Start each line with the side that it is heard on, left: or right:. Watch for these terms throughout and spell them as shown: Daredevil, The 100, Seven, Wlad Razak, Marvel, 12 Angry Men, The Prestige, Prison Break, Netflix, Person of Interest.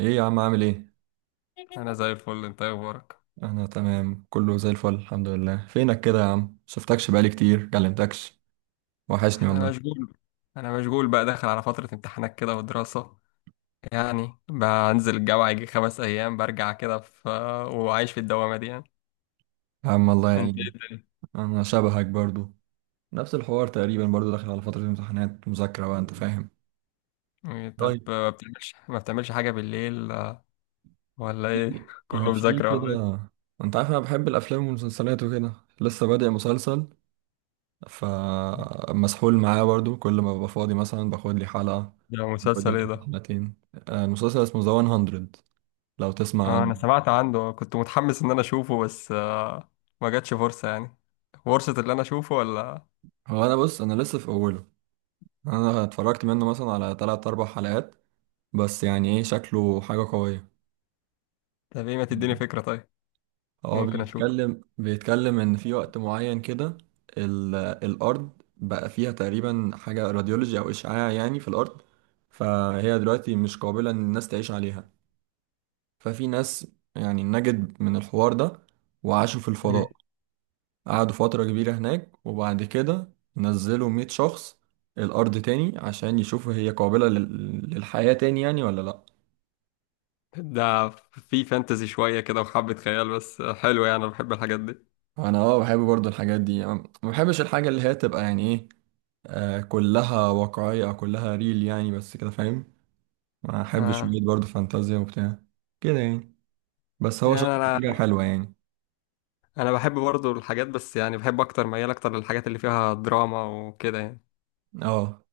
right: ايه يا عم، عامل ايه؟
left: انا زي الفل. انت إيه اخبارك؟
right: انا تمام، كله زي الفل، الحمد لله. فينك كده يا عم؟ شفتكش بقالي كتير، كلمتكش. وحشني والله.
left: انا مشغول. انا مشغول بقى، داخل على فترة امتحانات كده ودراسة. يعني بنزل الجامعة يجي خمس ايام برجع كده، في وعايش في الدوامة دي يعني.
right: يا عم، الله
left: انت ايه
right: يعينك.
left: الدنيا؟
right: انا شبهك برضو. نفس الحوار تقريبا برضو، داخل على فترة امتحانات مذاكرة بقى، انت فاهم.
left: طب
right: طيب.
left: ما بتعملش حاجة بالليل؟ ولا ايه؟
right: انا
left: كله
right: في
left: مذاكرة
right: كده.
left: ولا ايه؟
right: انت عارف انا بحب الافلام والمسلسلات وكده. لسه بادئ مسلسل. فمسحول معاه برضو، كل ما ببقى فاضي مثلا باخد لي حلقة.
left: ده مسلسل
right: بدلت
left: ايه ده؟
right: حلقتين. المسلسل اسمه ذا 100. لو تسمع
left: اه
right: عنه.
left: انا سمعت عنه، كنت متحمس ان انا اشوفه بس ما جاتش فرصة يعني. فرصة اللي انا اشوفه ولا؟
right: هو انا بص، انا لسه في اوله. انا اتفرجت منه مثلا على تلات اربع حلقات. بس يعني ايه، شكله حاجة قوية.
left: طب ايه، ما تديني
right: آه.
left: فكرة طيب؟
right: هو
left: ممكن اشوفه.
right: بيتكلم ان في وقت معين كده. الارض بقى فيها تقريبا حاجة راديولوجي او اشعاع، يعني في الارض. فهي دلوقتي مش قابلة ان الناس تعيش عليها. ففي ناس، يعني نجد من الحوار ده، وعاشوا في الفضاء. قعدوا فترة كبيرة هناك، وبعد كده نزلوا 100 شخص الارض تاني، عشان يشوفوا هي قابلة للحياة تاني يعني ولا لا.
left: ده في فانتزي شوية كده وحبة خيال، بس حلو يعني، أنا بحب الحاجات دي.
right: انا اه بحب برضو الحاجات دي يعني. ما بحبش الحاجه اللي هي تبقى يعني ايه، كلها واقعيه او كلها ريل يعني، بس كده فاهم. ما احبش
left: آه.
right: شويه، برضو فانتازيا وبتاع كده يعني. بس هو
left: يعني
right: شكله
left: أنا
right: حاجه حلوه يعني.
left: أنا بحب برضو الحاجات، بس يعني بحب أكتر، ميال أكتر للحاجات اللي فيها دراما وكده يعني.
right: اه،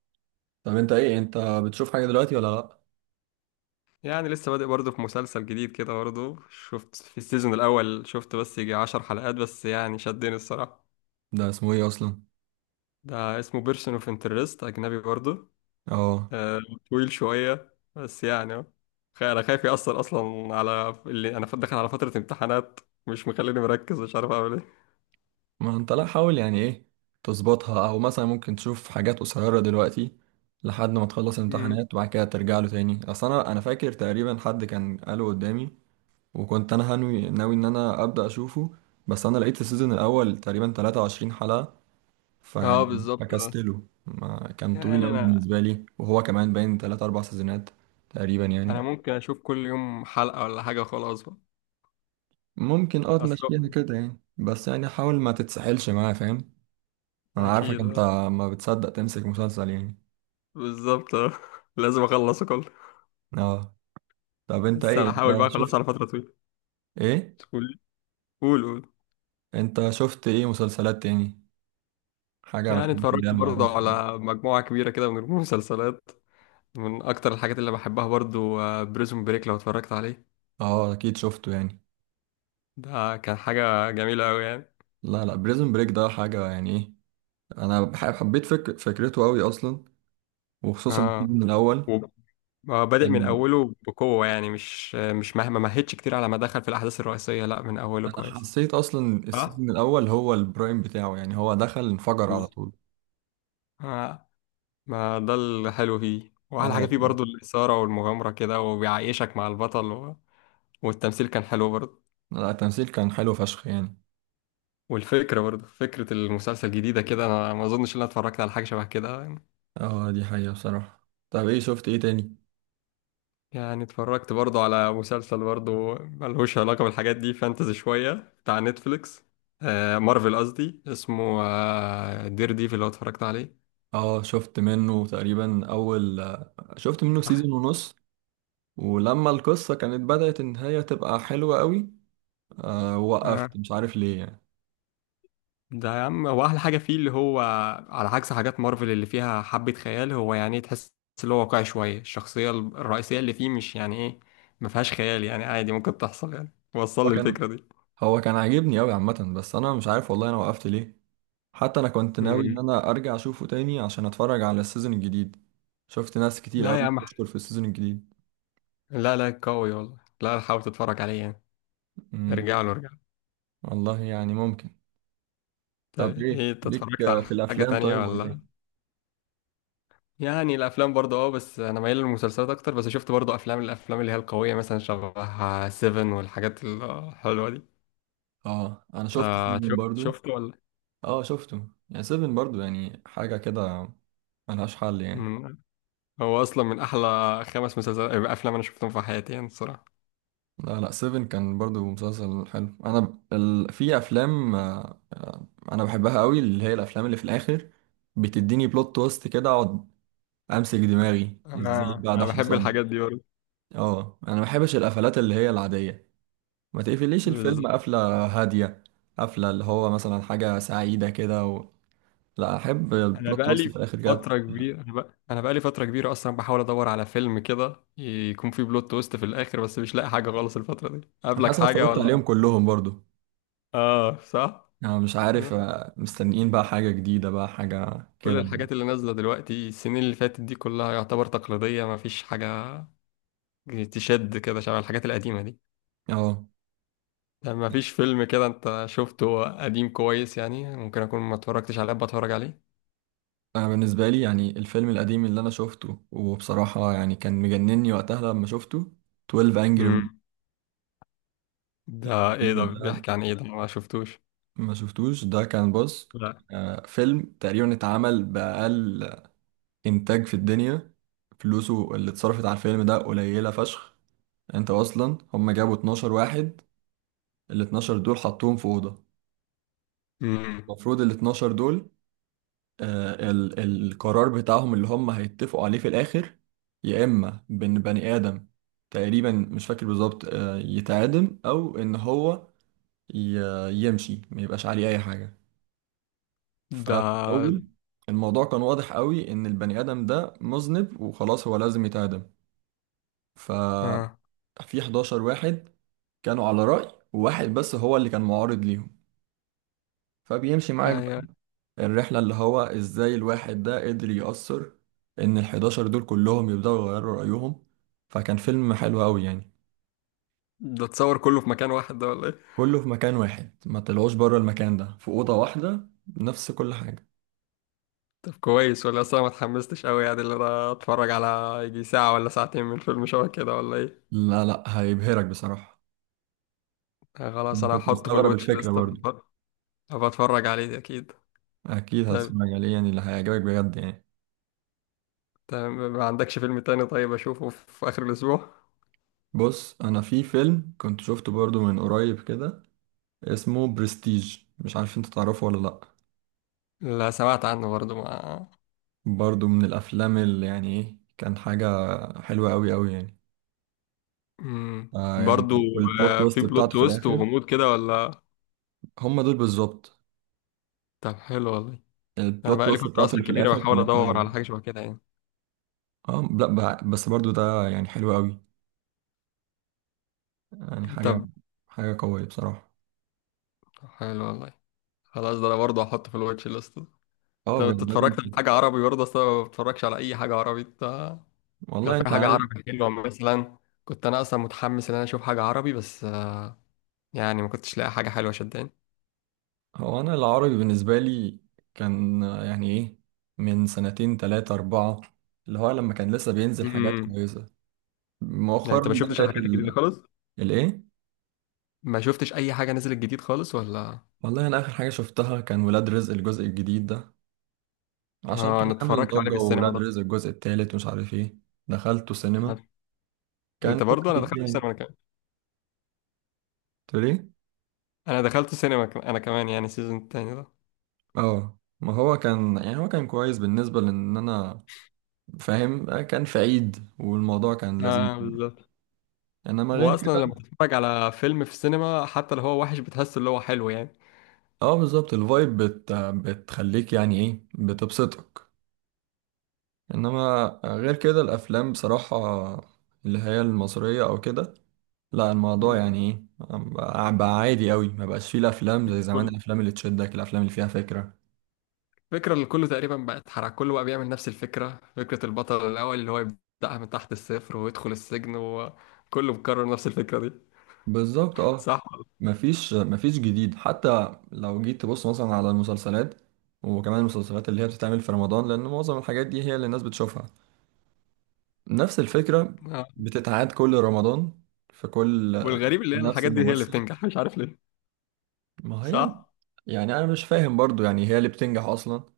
right: طب انت ايه، انت بتشوف حاجه دلوقتي ولا لا؟
left: يعني لسه بادئ برضو في مسلسل جديد كده برضو، شفت في السيزون الأول، شفت بس يجي عشر حلقات بس يعني شدني الصراحة.
right: ده اسمه ايه اصلا؟
left: ده اسمه بيرسون اوف انترست، أجنبي برضو.
right: اه،
left: آه. طويل شوية بس يعني أهو. أنا خايف يأثر أصلا على اللي، أنا داخل على فترة امتحانات، مش مخليني مركز، مش عارف أعمل
right: ما انت لا حاول يعني ايه، تظبطها، او مثلا ممكن تشوف حاجات قصيره دلوقتي لحد ما تخلص
left: إيه.
right: الامتحانات، وبعد كده ترجع له تاني. اصل انا فاكر تقريبا حد كان قاله قدامي، وكنت انا ناوي ان انا ابدا اشوفه. بس انا لقيت السيزون الاول تقريبا 23 حلقة،
left: اه
right: فيعني
left: بالظبط اه.
right: فكستله ما كان
left: يعني
right: طويل قوي
left: انا
right: بالنسبة لي، وهو كمان باين 3 4 سيزونات تقريبا
left: انا
right: يعني.
left: ممكن اشوف كل يوم حلقة ولا حاجة، خلاص بقى.
right: ممكن اه
left: اصل
right: تمشيها كده يعني، بس يعني حاول ما تتسحلش معاه، فاهم. انا عارفك
left: اكيد
right: انت،
left: اه.
right: ما بتصدق تمسك مسلسل يعني.
left: بالظبط اه. لازم اخلصه كله.
right: اه، طب انت
left: بس
right: ايه،
left: هحاول بقى اخلصه على فترة طويلة.
right: ايه
left: قول. قول.
right: انت شفت ايه مسلسلات تاني؟ حاجة من
left: يعني
right: الحاجات اللي هي
left: اتفرجت
right: المعروفة
left: برضه
right: دي؟
left: على مجموعة كبيرة كده من المسلسلات. من اكتر الحاجات اللي بحبها برضه بريزون بريك، لو اتفرجت عليه.
right: اه، اكيد شفته يعني.
left: ده كان حاجة جميلة قوي يعني.
right: لا، لا، بريزون بريك ده حاجة يعني ايه. انا حبيت فكرته قوي اصلا، وخصوصا
left: اه
right: السيزون الاول.
left: و- بادئ من
right: كان،
left: اوله بقوة يعني، مش مهدش كتير على ما دخل في الاحداث الرئيسية، لا من اوله
right: انا
left: كويس.
right: حسيت اصلا
left: اه.
right: السيزون الاول هو البرايم بتاعه، يعني هو دخل انفجر على طول.
left: آه، ما ده الحلو فيه، واحلى
right: اه،
left: حاجه فيه برضو
right: بصراحة.
left: الاثاره والمغامره كده، وبيعيشك مع البطل و... والتمثيل كان حلو برضو.
right: لا، التمثيل كان حلو فشخ يعني.
left: والفكره برضو، فكره المسلسل جديده كده، انا ما اظنش ان انا اتفرجت على حاجه شبه كده.
right: اه، دي حقيقة بصراحة. طب ايه، شفت ايه تاني؟
left: يعني اتفرجت برضو على مسلسل برضو ملهوش علاقه بالحاجات دي، فانتزي شويه، بتاع نتفليكس. مارفل قصدي، اسمه دير ديفل، لو اتفرجت عليه.
right: اه، شفت منه تقريبا اول شفت منه سيزون ونص. ولما القصة كانت بدأت ان هي تبقى حلوة قوي،
left: آه.
right: وقفت، مش عارف ليه يعني.
left: ده يا عم هو احلى حاجه فيه، اللي هو على عكس حاجات مارفل اللي فيها حبه خيال، هو يعني تحس اللي هو واقعي شويه. الشخصيه الرئيسيه اللي فيه مش يعني ايه، ما فيهاش خيال يعني، عادي ممكن تحصل يعني، وصل
right: هو
left: لي
right: كان
left: الفكره دي.
right: هو كان عاجبني قوي عامة، بس انا مش عارف والله انا وقفت ليه. حتى انا كنت ناوي ان
left: مم.
right: انا ارجع اشوفه تاني عشان اتفرج على السيزون الجديد. شفت ناس كتير
left: لا يا
right: قوي
left: عم،
right: بتشكر في السيزون الجديد.
left: لا قوي والله، لا حاول تتفرج عليه يعني.
right: امم
left: ارجع له.
right: والله يعني ممكن.
left: طب
right: طب ايه،
left: ايه، انت
right: ليك
left: اتفرجت على
right: في
left: حاجه
right: الافلام
left: تانية
right: طيب ولا
left: ولا؟
right: ايه؟
left: يعني الافلام برضه اه، بس انا مايل للمسلسلات اكتر، بس شفت برضه افلام، الافلام اللي هي القويه مثلا شبه سيفن والحاجات الحلوه دي.
right: اه، انا شفت
left: انت
right: سيفن
left: شفت
right: برضو.
left: شفت ولا؟
right: اه، شفته يعني، سيفن برضو يعني حاجة كده، ملهاش حل يعني.
left: مم، هو اصلا من احلى خمس مسلسلات، افلام انا شفتهم في حياتي يعني الصراحه.
right: لا، لا، سيفن كان برضو مسلسل حلو. انا في افلام، انا بحبها قوي، اللي هي الافلام اللي في الاخر بتديني بلوت تويست كده، اقعد امسك دماغي، ازاي
left: آه.
right: بقى ده
left: انا بحب
right: حصل.
left: الحاجات دي برضه.
right: اه، انا ما بحبش القفلات اللي هي العاديه. ما تقفليش الفيلم
left: بالظبط.
right: قفله هاديه، قفله اللي هو مثلا حاجه سعيده كده و، لا احب
left: انا
right: البلوت تويست في
left: بقالي
right: الاخر جت.
left: فتره كبيره، انا بقالي فتره كبيره اصلا بحاول ادور على فيلم كده يكون فيه بلوت تويست في الاخر، بس مش لاقي حاجه خالص. الفتره دي
right: انا
left: قابلك
right: حاسس إن
left: حاجه
right: اتفرجت عليهم
left: ولا؟
right: كلهم برضو.
left: اه صح.
right: انا مش عارف، مستنيين بقى حاجه جديده، بقى حاجه
left: كل
right: كده يعني.
left: الحاجات اللي نازله دلوقتي، السنين اللي فاتت دي كلها يعتبر تقليديه، ما فيش حاجه تشد كده شبه الحاجات القديمه دي.
right: اه،
left: يعني ما فيش فيلم كده انت شفته قديم كويس، يعني ممكن اكون ما اتفرجتش عليه، بتفرج عليه.
right: انا بالنسبه لي يعني الفيلم القديم اللي انا شفته وبصراحه يعني كان مجنني وقتها لما شفته، 12 انجري Men.
left: امم. ده ايه ده،
right: الفيلم ده،
left: بيحكي عن ايه ده؟ انا ما شفتوش.
right: ما شفتوش؟ ده كان، بص،
left: لا.
right: فيلم تقريبا اتعمل بأقل انتاج في الدنيا. فلوسه اللي اتصرفت على الفيلم ده قليلة فشخ. انت اصلا، هم جابوا 12 واحد. ال 12 دول حطوهم في أوضة.
left: امم.
right: المفروض ال 12 دول، ال القرار بتاعهم اللي هم هيتفقوا عليه في الآخر، يا إما بإن بني آدم، تقريبا مش فاكر بالظبط، يتعدم، أو إن هو يمشي ما يبقاش عليه أي حاجة. ففي
left: ده
right: الأول الموضوع كان واضح قوي إن البني آدم ده مذنب وخلاص، هو لازم يتعدم. ف
left: اه.
right: في 11 واحد كانوا على رأي، وواحد بس هو اللي كان معارض ليهم. فبيمشي معاك
left: ايوه.
right: بقى الرحلة، اللي هو ازاي الواحد ده قدر يأثر ان ال 11 دول كلهم يبدأوا يغيروا رأيهم. فكان فيلم حلو قوي يعني.
left: ده اتصور كله في مكان واحد ده ولا ايه؟
right: كله في مكان واحد، ما طلعوش بره المكان ده، في أوضة واحدة، نفس كل حاجة.
left: طب كويس ولا اصلا ما اتحمستش قوي يعني، اللي انا اتفرج على يجي ساعة ولا ساعتين من فيلم شبه كده ولا ايه؟
right: لا، لا، هيبهرك بصراحة.
left: آه خلاص
right: أنا
left: انا
right: كنت
left: هحطه في
right: مستغرب
left: الواتش
right: الفكرة
left: ليست.
right: برضو.
left: أبقى اتفرج عليه اكيد.
right: أكيد
left: طب.
right: هتسمع عليه يعني، اللي هيعجبك بجد يعني.
left: طب ما عندكش فيلم تاني طيب اشوفه في اخر الاسبوع؟
right: بص، أنا في فيلم كنت شفته برضو من قريب كده، اسمه برستيج، مش عارف انت تعرفه ولا لأ.
left: لا سمعت عنه برضو ما.
right: برضو من الأفلام اللي يعني ايه، كان حاجة حلوة أوي أوي يعني. يعني،
left: برضو.
right: والبلوت
left: في
right: تويست
left: بلوت
right: بتاعته في
left: تويست
right: الآخر،
left: وغموض كده ولا؟
right: هم دول بالظبط.
left: طب حلو والله. انا
right: البلوت
left: بقالي
right: تويست
left: فتره
right: بتاعته
left: اصلا
right: اللي في
left: كبيره
right: الآخر
left: بحاول
right: كانت حلوة
left: ادور
right: أوي.
left: على حاجه شبه كده يعني.
right: اه، لا، بس برضو ده يعني حلو أوي، يعني حاجة،
left: طب
right: حاجة قوية بصراحة.
left: حلو والله. خلاص ده انا برضه هحطه في الواتش ليست.
right: اه،
left: طب
right: بجد
left: انت
right: لازم.
left: اتفرجت على حاجه عربي برضه؟ اصلا ما بتفرجش على اي حاجه عربي انت؟ لو
right: والله
left: في
right: انت
left: حاجه
right: عارف،
left: عربي حلوه مثلا، كنت انا اصلا متحمس ان انا اشوف حاجه عربي، بس يعني ما كنتش لاقي حاجه حلوه شداني.
right: هو أنا العربي بالنسبة لي كان، يعني ايه، من سنتين تلاتة أربعة، اللي هو لما كان لسه بينزل حاجات
left: امم.
right: كويسة.
left: يعني
right: مؤخرا
left: انت ما شفتش
right: بدأت
left: الحاجات الجديده خالص؟
right: الايه؟
left: ما شفتش اي حاجه نزلت جديد خالص ولا؟
right: والله انا اخر حاجة شفتها كان ولاد رزق الجزء الجديد ده، عشان
left: اه
right: كده
left: انا
right: عامل
left: اتفرجت عليه
right: ضجة،
left: في السينما
right: وولاد
left: ده.
right: رزق الجزء التالت ومش عارف ايه. دخلته سينما،
left: أنا-
right: كان
left: انت برضه، انا
right: كويس
left: دخلت
right: يعني.
left: السينما انا كمان.
right: تقول ايه؟
left: انا دخلت السينما انا كمان يعني السيزون التاني ده.
right: اه، ما هو كان، يعني هو كان كويس بالنسبة لان انا فاهم، كان في عيد والموضوع كان لذيذ.
left: اه بالظبط.
right: انما
left: هو
right: غير
left: اصلا لما
right: كده،
left: تتفرج على فيلم في السينما حتى لو هو وحش بتحس اللي هو حلو يعني.
right: اه بالظبط، الفايب بتخليك يعني ايه، بتبسطك. انما غير كده الافلام بصراحة، اللي هي المصرية او كده، لا الموضوع
left: مم.
right: يعني ايه، بقى عادي قوي، ما بقاش فيه الافلام زي زمان،
left: كل
right: الافلام اللي تشدك، الافلام اللي فيها فكرة.
left: الفكرة اللي كله تقريبا بقى اتحرق، كله بقى بيعمل نفس الفكرة، فكرة البطل الأول اللي هو يبدأها من تحت الصفر ويدخل السجن، وكله بيكرر نفس الفكرة دي.
right: بالظبط اه،
left: صح.
right: مفيش جديد، حتى لو جيت تبص مثلا على المسلسلات، وكمان المسلسلات اللي هي بتتعمل في رمضان، لان معظم الحاجات دي هي اللي الناس بتشوفها. نفس الفكرة
left: آه.
right: بتتعاد كل رمضان، في كل،
left: والغريب اللي هي
right: نفس
left: الحاجات دي هي اللي
right: الممثل.
left: بتنجح، مش عارف ليه.
right: ما هي،
left: صح.
right: يعني انا مش فاهم برضو يعني هي اللي بتنجح اصلا،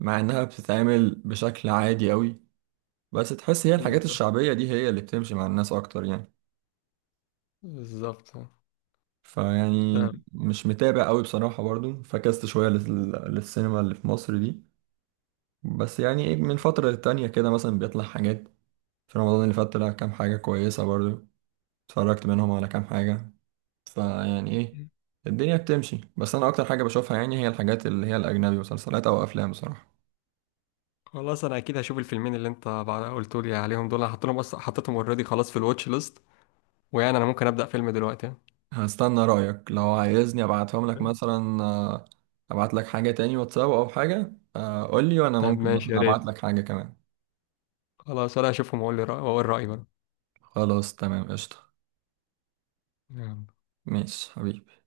right: مع انها بتتعمل بشكل عادي قوي. بس تحس هي الحاجات
left: بالظبط.
right: الشعبية دي هي اللي بتمشي مع الناس أكتر يعني.
left: بالظبط آه.
right: فيعني
left: تمام.
right: مش متابع أوي بصراحة، برضو فكست شوية للسينما اللي في مصر دي. بس يعني إيه، من فترة للتانية كده مثلا بيطلع حاجات. في رمضان اللي فات طلع كام حاجة كويسة برضو، اتفرجت منهم على كام حاجة. فيعني إيه، الدنيا بتمشي، بس أنا أكتر حاجة بشوفها يعني هي الحاجات اللي هي الأجنبي، مسلسلات أو أفلام بصراحة.
left: خلاص انا اكيد هشوف الفيلمين اللي انت بعد قلت لي عليهم دول، انا حطيتهم بس، حطيتهم اوريدي خلاص في الواتش ليست. ويعني انا ممكن ابدا فيلم دلوقتي.
right: هستنى رأيك لو عايزني ابعتهم لك
left: يعني.
right: مثلا، ابعت لك حاجة تاني واتساب او حاجة، قول لي وانا
left: طب
right: ممكن
left: ماشي يا
right: مثلا ابعت
left: ريت.
right: لك حاجة كمان.
left: خلاص ولا اشوفهم واقول لي رأي، واقول رأيي برضه.
right: خلاص تمام، قشطة.
left: يلا.
right: ماشي حبيبي.